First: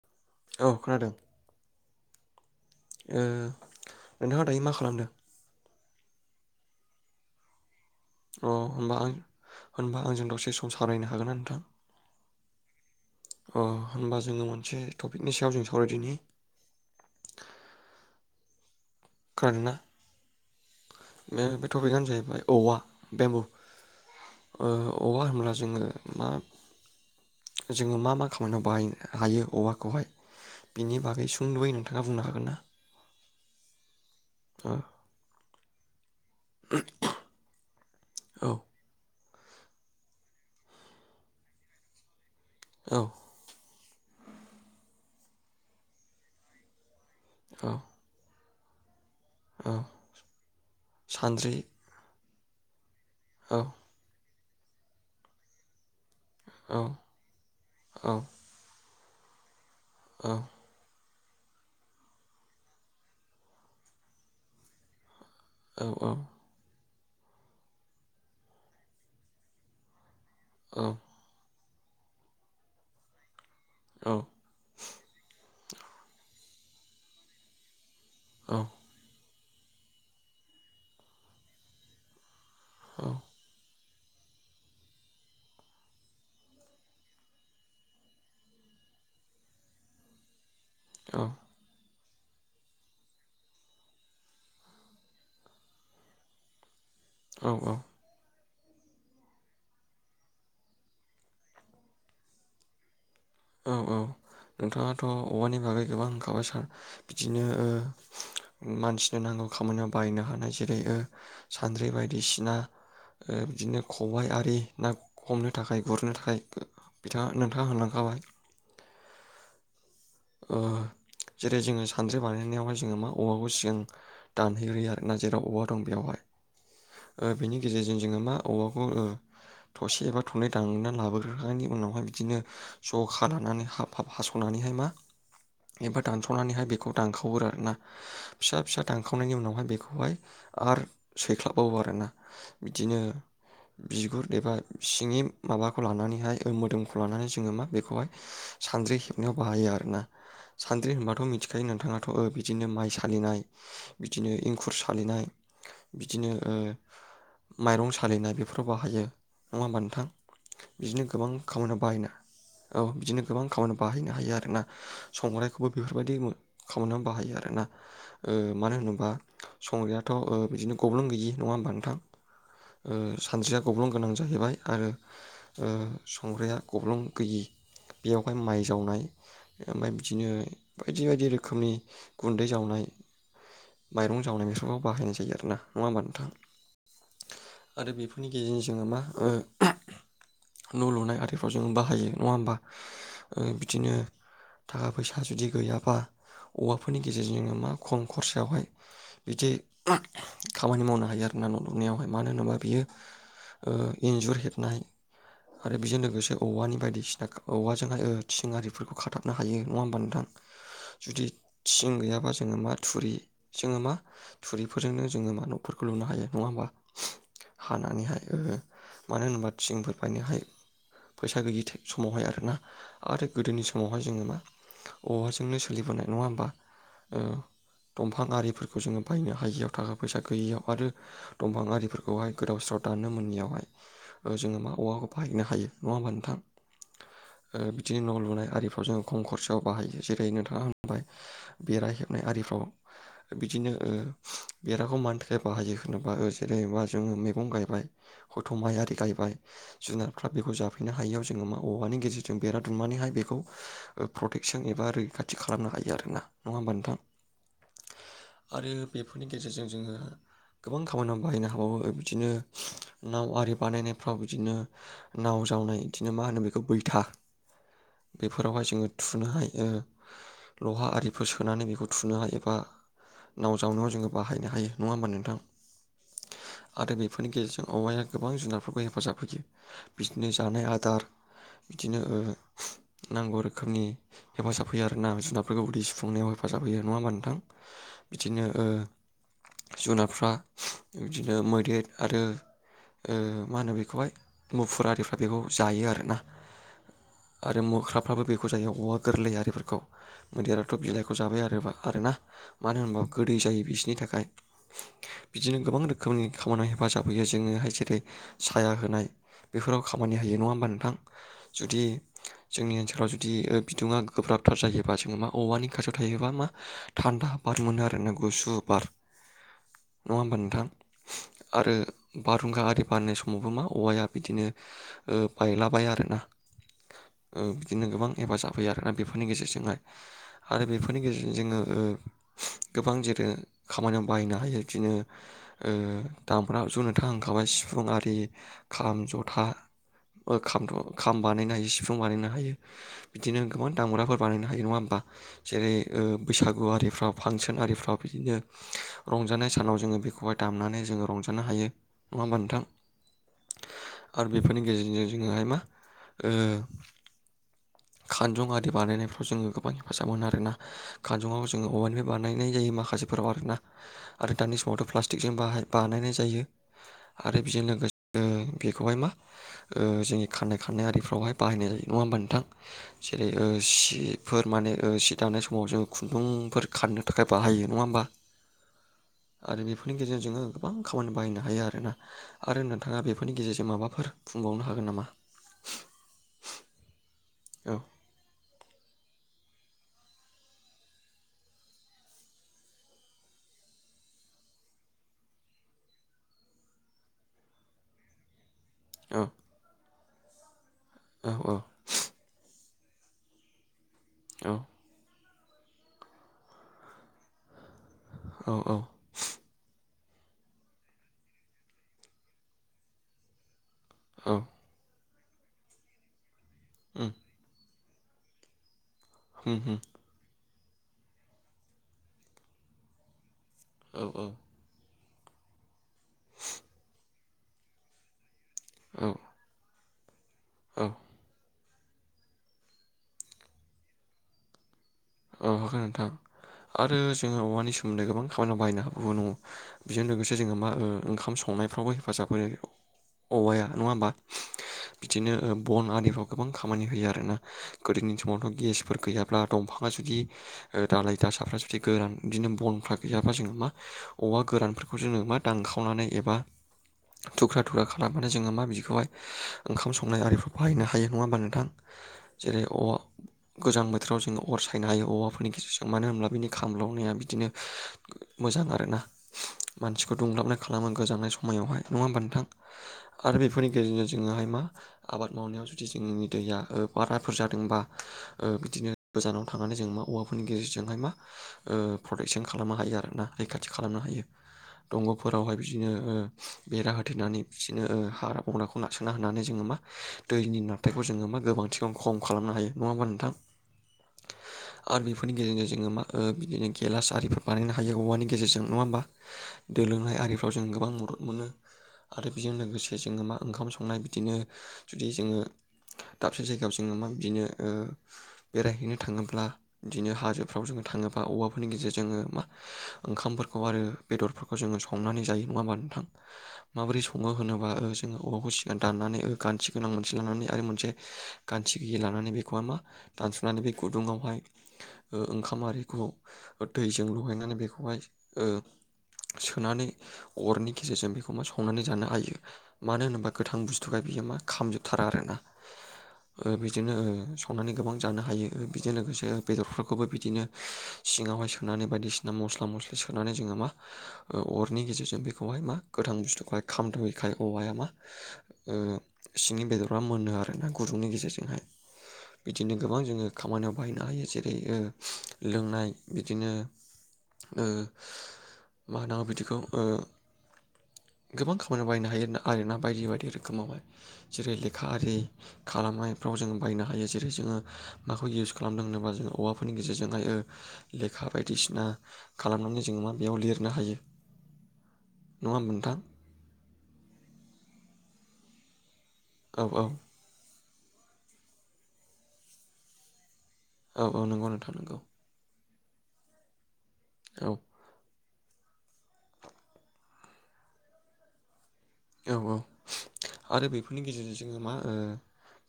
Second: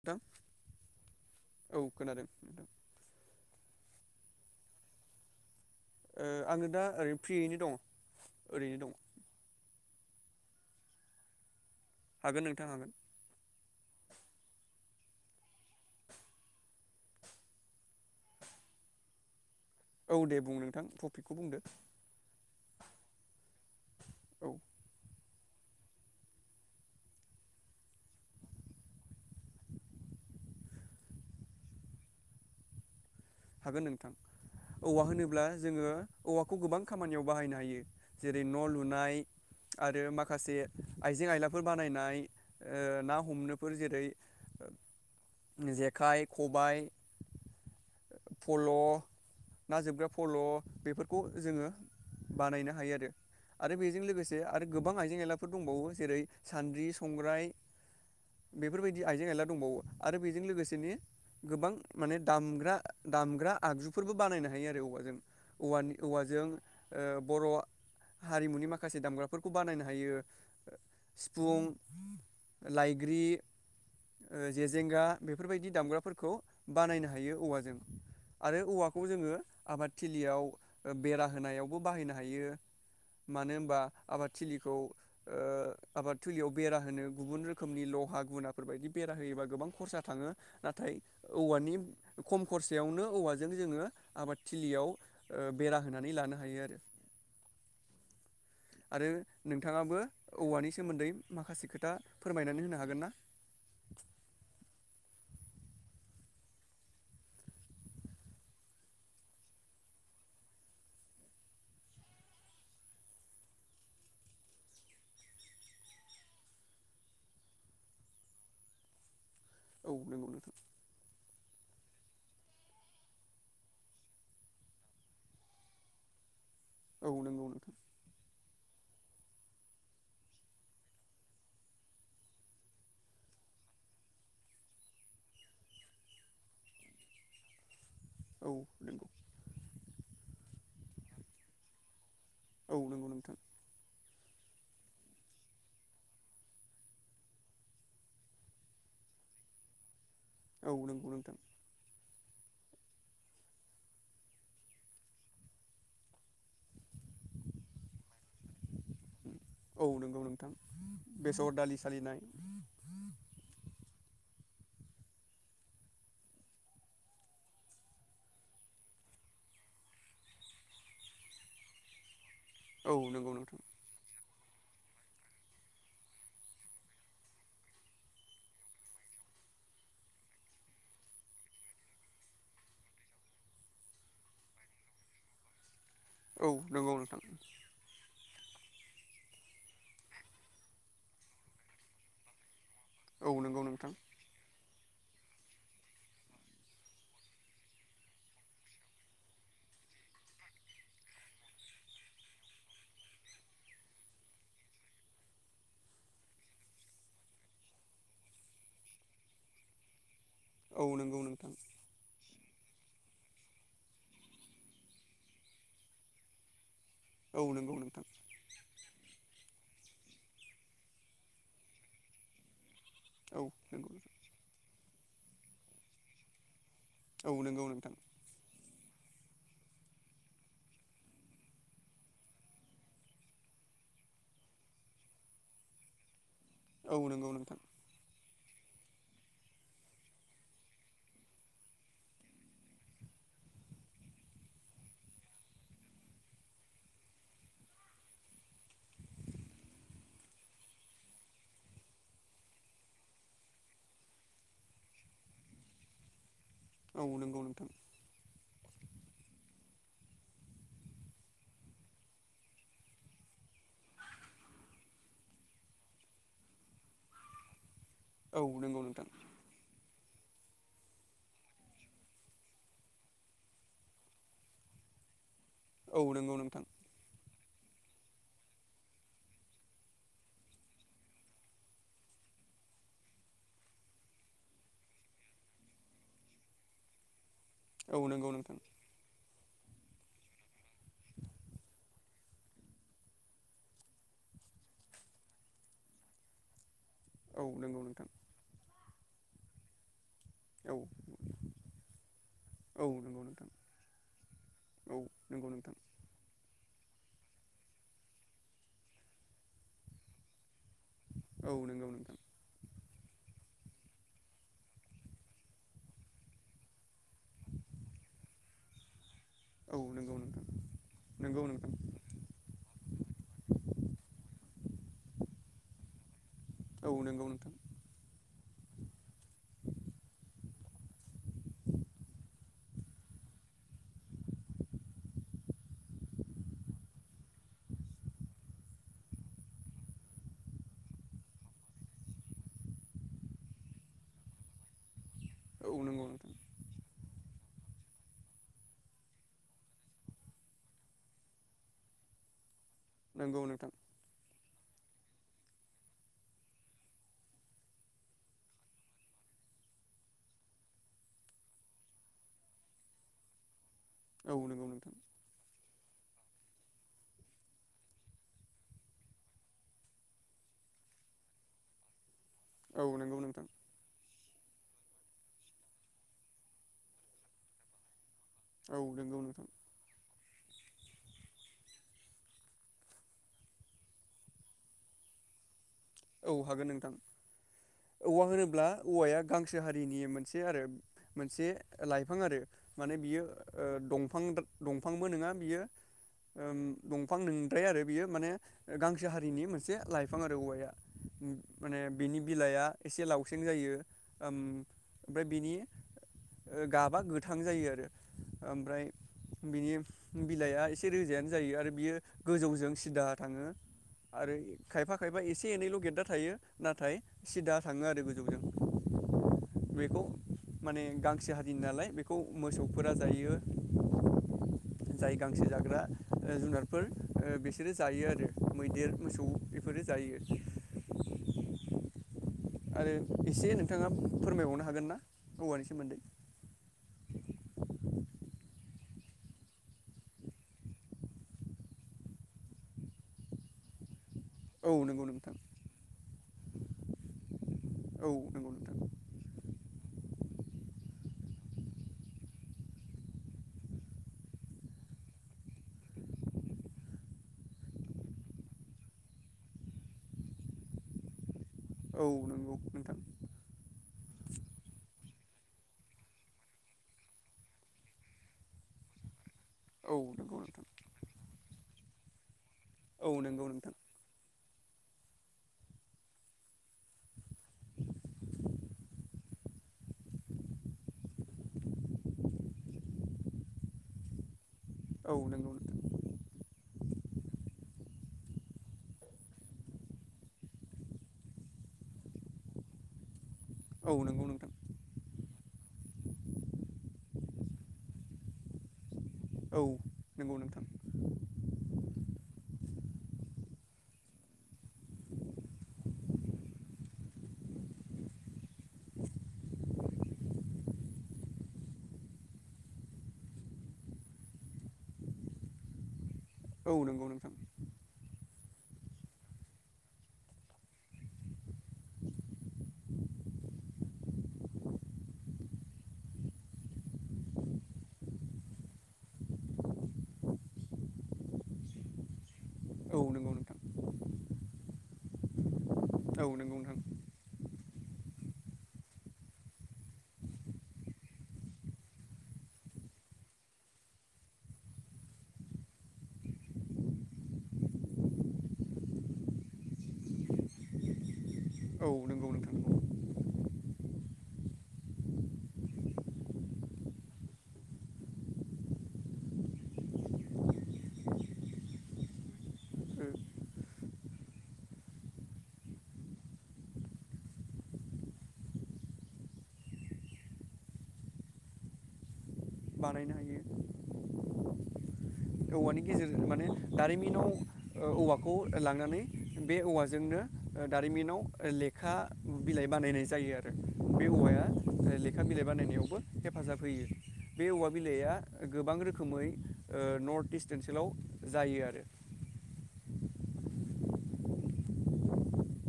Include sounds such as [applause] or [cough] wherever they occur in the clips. नोंथां औ खोनादों औ खोनादों ओ नोंथाङा दायो मा खालामदों? ओ आङो दा ओरैनो फ्रियैनो दं। अ होनबा आं होनबा आंजों दसे सम सावरायनो हागोनना नोंथां? हागोन नोंथां हागोन। अ होनबा जोङो मोनसे टपिकनि सायाव जों सावरायदिनि। खोनादोंना औ दे बुं नोंथां टपिकखौ बे बुंदो बे टपिकआनो जाहैबाय औवा बेमबु औ ओ औवा होनब्ला जोङो मा जोङो मा मा खामानियाव बाहायनो हायो औवाखौहाय बिनि बागै सुंद'यै नोंथाङा बुंनो हागोन ना हागोन नोंथां ओ औवा होनोब्ला जोङो औवा बेखौ गोबां खामानियाव बाहायनो हायो जेरै- न' लुनाय आरो माखासे आइजें आयलाफोर बानायनाय औ ओ ना हमनो बेफोर जेरै- जेखाइ खबाइ औ पल' औ ना जोबग्रा फल' बेफोरखौ सानद्रि जोङो बानायनो हायो आरो। औ आरो बेजों लोगोसे से आरो गोबां आइजें आइलाफोर दंबावो जेरै- औ सान्द्रि संग्राय औ बेफोरबाय दि आइजें आइला दंबावो आरो औ बेजों लोगोसेनो गोबां माने दामग्रा दामग्रा आगजुफोरबो बानायनो हायो आरो औवाजों औवानि औ औवाजों ओ बर' हारिमुनि माखासे दामग्राफोरखौ बानायनो हायो। औ सिफुं लाइग्रि औ ओ जेेजेंगा बेफोरबायदि दामग्राफोरखौ बानायनो हायो औवाजों आरो औवाखौ जोङो आबादथिलियाव ओ बेरा होनायावबो बाहायनो हायो मानो होमबा आबाद थिलिखौ ओ आबाद थिलियाव बेरा होनो गुबुन रोखोमनि लहा गुनाफोर बायदि बेरा होयोबा गोबां खरसा थाङो नाथाय औ औवानि खम खरसायावनो औवाजों जोङो आबादथिलियाव ओ बेरा होनानै लानो हायो आरो औ औ आरो नोंथाङाबो औवानि सोमोन्दै माखासे खोथा फोरमायनानै होनो हागोन ना औ औ नोंथाङाथ' औवानि बागै गोबां होनखाबाय सार बिदिनो ओ उम मानसिनो नांगौ खामानियाव बायनो हानाय जेरै ओ सान्द्रि बायदिसिना ओ बिदिनो खबाइ आरि ना हमनो थाखाय गुरनो थाखाय ओ बिथाङा नोंथाङा होलांखाबाय औ नों ओ जेरै जोङो सान्द्रि बानायनायावहाय जोङो मा औवाखौ सिगां दानहैग्रोयो आरो ना जेराव औवा दं बेयावहाय औ ओ नंगौ बेनि नोंथां गेजेरजों जोङो मा औवाखौ ओ थसे बा थनै दान्नानै लाबोग्रोखानायनि उनावहाय बिदिनो ज'खा लानानै हाब हाब हास'नानैहाय मा एबा दानस'नानैहाय बेखौ दानखावो आरोना औ फिसा फिसा नंगौ दानखावनायनि उनावहाय बेखौहाय आर सैख्लाबबावो आरोना औ बिदिनो नंगौ नोंथां बिगुर एबा सिंनि माबाखौ लानानैहाय मोदोमखौ लानानै जोङो मा बेखौहाय सानद्रि हेबनायाव बाहायो आरोना औ सानद्रि नंगौ होनबाथ' नोंथां मिथिखायो नोंथाङाथ' ओ बिदिनो माइ सालिनाय बिदिनो एंखुर सालिनाय बिदिनो ओ माइरं सालिनाय बेफोराव बाहायो। नङा होमबा औ नोंथां नंगौ बिदिनो गोबां बेसर दालि खामानियाव बाहायना सालिनाय औ बिदिनो गोबां खामानियाव बाहायनो हायो आरोना। संग्रायखौबो बेफोरबायदि मु खामानियावनो बाहायो आरोना ओ मानो होनोबा संग्रायाथ' ओ बिदिनो गब्लं गैयि नङा होमबा नोंथां? औ ओ नंगौ सानद्रिया नोंथां गब्लं गोनां जाहैबाय आरो ओ संग्राया गब्लं गैयि बेयावहाय माइ जावनाय ओमफाय बिदिनो बायदि बायदि रोखोमनि गुन्दै जावनाय माइरं जावनाय बेफोराव बाहायनाय जायो आरो ना। नङा होमबा नोंथां औ नंगौ नोंथां आरो बेफोरनि गेजेरजों जोङो मा ओ उमह न' लुनाय आरिफ्राव जोङो बाहायो नङा होमबा? औ ओ नंगौ बिदिनो नोंथां थाखा फैसा जुदि गैयाबा औवाफोरनि गेजेरजों जोङो मा खम खरसायावहाय इदि उमह खामानि मावनो हायो आरोना न' लुनायावहाय मानो होनोबा बियो ओ इन्जुर हेबनाय आरो बेजों लोगोसे औवानि बायदिसिना औवाजोंहाय ओ थिं आरिफोरखौ खाथाब नो हायो नङा होमबा नोंथां? औ नंगौ जुदि नोंथां थिं गैयाबा जोङो मा थुरि जोङो मा थुरिफोरजोंनो जोङो मा न'फोरखौ लुनो हायो नङा होमबा? औ नंगौ नोंथां हानानैहाय ओ मानो होनबा थिंफोर बायनोहायो फैसा गैयि समावहाय आरो ना आरो औ गोदोनि नंगौ समावहाय औवाजोंनो सोलिबोनाय नङा होमबा? ओ औ नंगौ नोंथां दंफां आरि फोर बेखौ जोङो बायनो हायियाव थाखा फैसा गैयियाव आरो दंफां आरिफोरखौहाय गोदाव सोराव दाननो मोनैयावहाय ओ जोङो मा औवाखौ बाहायनो हायो नङा होमबा नोंथां? ओ औ नंगौ नोंथां बिदिनो न' लुनाय जों खम खरसायाव बाहायो जेरै नोंथाङा होनबाय बेरा हेबनाय आरिफ्राव बिदिनो ओ बेराखौ मानि थाखाय बाहायो होनोबा जेरैबा जोङो मैगं गायबाय हथ' माइ आरि गायबाय जुनारफ्रा बेखौ जाफैनो हायियाव जोङो मा औवानि गेजेरजों बेरा दुमनानैहाय बेखौ प्रटेकसन एबा रैखाथि खालामनो हायो आरोना। नङा होमबा नोंथां औ नंगौ नोंथां आरो बेफोरनि गेजेरजों जोङो गोबां खामानियाव बाहायनो हाबावो बिदिनो नाव आरि बानायनायफ्राव बिदिनो नाव जावनाय बिदिनो मा होनो बेखौ बैथा औ बेफोरावहाय नंगौ जोङो नोंथां थुनो हायो। लहा आरिफोर सोनानै बेखौ थुनो हायो एबा नाव जावनायाव जोङो बाहायनो हायो नङा होमबा नोंथां? औ नंगौ नोंथां आरो बेफोरनि गेजेर औवाया गोबां जुनारफोरखौ हेफाजाब होयो बिदिनो जानाय आदार बिदिनो ओ नांगौ रोखोमनि हेफाजाब होयो आरोना जुनारफोरखौ उदै सुफुंनायाव हेफाजाब होयो नङा होमबा नोंथां? औ नंगौ बिदिनो नोंथां ओ जुनारफ्रा बिदिनो मैदेर आरो ओ मा होनो बेखौहाय मुफुर आरिफ्रा बेखौ जायो आरोना। औ आरो नंगौ नोंथां मोख्राफ्राबो बेखौ जायो अर गोरलैयारिफोरखौ मैदेराथ' औ बिलाइखौ जाबाय आरो आरोना मानो औ होनबा नंगौ गोदै नोंथां जायो बिसोरनि थाखाय औ नंगौ बिदिनो नोंथां गोबां रोखोमनि खामानि हेफाजाब होयो जोङोहाय जेरै साया होनाय बेफोराव खामानि होयो नङा होमबा नो थां औ जुदि नंगौ नोंथां जोंनि ओनसोलाव जुदि बिदुङा गोब्राबथार जायोबा जोङो मा औवानि खाथियाव थायोबा मा थान्दा बार मोनो आरो ना गुसु बार औ नङा नंगौ होमबा नोंथां नंगौ आरो नोंथां बारहुंखा आरि बारनाय समावबो मा औवाया बिदिनो बायलाबाया आरोना औ नंगौ ओ नोंथां बिदिनो गोबां हेफाजाब फैयो आरोना बेफोरनि गेजेरजोंहाय आरो बेफोरनि गेजेरजों जोङो गोबां जेरै खामानियाव बाहायनो हायो बिदिनो ओ दामग्रा जन्त्र थांखाबाय सिफुं आरि खाम जथा खाम बानायनो हायो सिफुं बानायनो हायो बिदिनो गोबां दामब्राफोर बानायनो हायो नङा होमबा जेरै औ ओ नंगौ नोंथां बैसागुआरिफोराव फांसन आरिफ्राव बिदिनो रंजानाय सानाव जोङो बेखौहाय दामनानै जोङो रंजानो हायो नङा होमबा नोंथां नंगौ नोंथां आरो बेफोरनि गेजेरजों जोङोहाय मा ओ खानजं आरि बानायनायफ्राव जोङो गोबां हेफाजाब मोनो आरोना खानजङआव जोङो अऔवानिफ्राय बानायनाय जायो माखासेफोराव आरो ना आरो औ दानि नंगौ समावथ' नोंथां प्लास्टिकजों बाहाय बानायनाय जायो आरो बेजों लोगोसे बेखौहाय मा जोंनि खानाय खाननाय आरिफ्रावहाय बाहानाय जायो नङा होनबा नोंथां? औ नंगौ जेरै नोंथां सि बेफोर माने सि दानाय समाव जोङो खुन्दुंफोर खाननो थाखाय बाहायो नङा होमबा? औ नंगौ नोंथां। आरो बेफोरनि गेजेरजों जोङो गोबां खामानि बाहायनो हायो आरोना आरो। नोंथाङा बेफोरनि गेजेरजों माबाफोर बुंबावनो हागोन नामा? औ हागोन नोंथां। औ औवा होनोब्ला औवाया [unintelligible] गोसो हारिनि मोनसे आरो मोनसे लाइफां आरो माने बियो दंफां- दंफांबो नङा बियो दंफां नोंद्राया आरो बियो माने गांसो औ हारिनि मोनसे लाइफां बिफां आरो औवाया औ माने बिनि बिलाइआ एसे लावसेें जायो। ओम। औ ओमफ्राय बिनि गाबा गोथां जायो। आरो औ औ ओमफ्राय बिनि बिलाइआ एसे रोजायानो जायो आरो बियो गोजौजों सिदा थाङो। औ आरो खायफा खायफा एसे एसे एनैल' गेददा थायो। नाथाय उम। सिदा थाङो आरो गोजौजों। उम उम बेखौ माने गांसो हारिनि नालाय बेखौ मोसौफोरा जायो। औ -औ। जाय गांसे जाग्रा जुनारफोर बिसोरो जायो आरो। मैदेर, औ मोसौ बेफोरो जायो। औ। आरो एसे नोंथाङा फोरमायबावनो हागोन ना? औ औवानि हागोन सोमोन्दै नोंथां आरो जोङो औवानि [unintelligible] [unintelligible] गोबां खामानियाव बाहायनो हाबावो‌ न'? बेजों लोगोसे जोङो मा ओंखाम संनायफ्रावबो हेफाजाब होनो औवाया। नङा होमबा? औ नंगौ बिदिनो नोंथां ओ बन आरिफ्राव गोबां खामानि होयो आरोना। औ गोदोनि नंगौ समावथ' नोंथां गेसफोर गैयाब्ला दंफां [unintelligible] दालाय- दासाफ्रा जुदि गोरान बिदिनो बनफ्रा गैयाबा जोङो मा औवा गोरानफोरखौ जोङो मा दानखावनानै एबा थुख्रा-थुख्रा खालामनानै जोङो मा बिदिखौहाय ओंखाम संनाय आरिफ्र बाहायनो हायो। नङा होमबा नोंथां? औ नंगौ जेरै औवा नोंथां गोजां बोथोराव जोङो अर सायनो हायो औवाफोरनि गेजेरजों मानो होनब्ला बिनि खामलावनाया बिदिनो मोजां आरोना? औ मानसिखौ नंगौ दुंलाबनाय नोंथां खालामो गोजांनाय स मायावहाय, नङा होमबा नोंथां? औ आरो नंगौ बेफोरनि नोंथां गेजेरजों जोङोहाय मा, आबाद मावनायाव जुदि जोंनि दैया ओ बाराफोर जादोंबा ओ बिदिनो, गोजानाव थानानै जों मा औवाफोरनि गेजेरजोंहाय मा ओ प्रटेकसन खालामनो हायो आर ना रैखाथि खालामनो हायो। औ नंगौ दंग'फोरावहाय नोंथां बिदिनो ओ, बेरा होथेरनानै बिदिनो ओ हाग्रा बंग्राखौ नारसोना होनानै जोङो मा दैनि नाराथायखौ जोङो मा गोबांथिखौ खम खालामनो हायो। नङा होमबा नोंथां? औ, नोंगौ नोंथां। आरो बेफोरनि गेजेरजों जोङो मा ओ बिदिनो गेलास आरिफोर बानायनो हायो औवानि गेजेरजों, नङा होमबा? औ दै लोंनाय नंगौ आरिफ्राव जों नोंथां गोबां मदद मोनो आरो बेजों लोगोसे जोङो मा ओंखाम संनाय बिदिनो जुदि जोङो दाबसे जायगायाव जोङो मा बिदिनो ओ बेरायहैनो थाङोब्ला बिदिनो हाजोफ्राव जोङो थाङोब्ला औवाफोरनि गेजेरजोंङो मा ओंखामफोरखौ आरो बेदरफोरखौ जोङो संनानै जायो। नङा होमबा नोंथां? औ माबोरै नंगौ नोंथां सङो होनोबा ओ जोङो औवाखौ सिगां दाननानै गान्थि गोनां मोनसे लानानै आरो मोनसे गान्थि गियि लानानै बेखौहाय मा, दानस'नानै बे गुदुङावहाय ओंखाम आरिखौ दैजों लगायनानै बेखौहाय ओ सोनानै अरनि गेजेरजों बेखौ मा संनानै जानो हायो। औ नंगौ नोंथां औ मानो नंगौ नोंथां औ नंगौ होनोबा गोथां नोंथां बुस्थुखाय बियो मा खामजोबथारा आरोना, ओ बिदिनो ओ संनानै गोबां जानो हायो। बिजों लोगोसे बेदरफोरखौबो बिदिनो सिङावहाय सोनानै बायदिसिना मस्ला-मस्लि सोनानै जोङो मा अरनि गेजेरजों बेखौहाय मा गोथां बुस्थुखौहाय खामद'यैखाय औवाया मा ओ सिंनि बेदरा मोनो आर ना गुदुंनि गेजेरजोंहाय। औ, नोंगौ नोंथां। बिदिनो गोबां जोङो खामानियाव बायनो हायो। जेरै ओ लोंनाय बिदिनो ओ मा होननांगौ बिदिखौ ओ गोबां खामानियाव बायनो हायो आरो ना बायदि ओ बायदि रोखोमावहाय जेरै- लेखा आरि खालामनायफ्राव जों बायनो हायो जेरै जोङो माखौ इउस खालामदों होनोबा जोङो औवाफोरनि गेजेरजोंहाय ओ लेखा बायदिसिना खालामनानै जोङो मा बानायनो बेयाव हायो लिरनो हायो। नङा होमबा औवानि नोंथां गेजेरजों माने दारिमिनाव ओ औवा, खौ लांनानै बे औ औ औवाजोंनो, ओ दारिमिनाव लेखा बिलाइ बानायनाय जायो आरो औ औ नंगौ नोंथां नंगौ, बो हेफाजाब होयो बे औ औवा बिलाइआ गोबां रोखोमै ओ, नर्थ इस्ट ओनसोलाव जायो आरो औ औ आरो बेफोरनि गेजेरजों जोङो मा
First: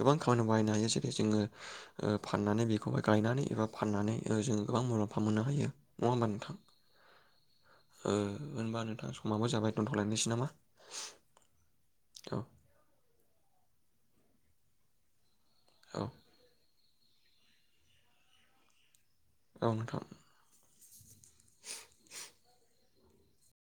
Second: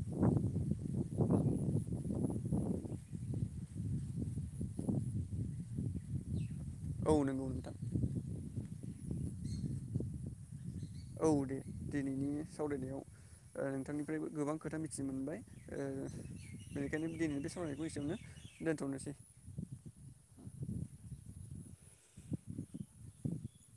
गोबां खामानि बाहायनो हायो जेरै जोङो ओ फाननानै बेखौहाय गायनानै एबा फाननानै ओ जोङो गोबां मुलाम्फा मोननो हायो नङा होमबा नोंथां, औ नंगौ नोंथां ओ होनबा नोंथां समाबो जाबाय दोनथ'लायनोसै नामा औ दे दिनैनि औ सावरायनायाव, नोंथांनिफ्रायबो गोबां खोथा मिथिनो मोनबाय, ओ औ बेनिखायनो दिनै बे सावरायनायखौ एसेयावनो दोन्थ'नोसै। औ नोंथां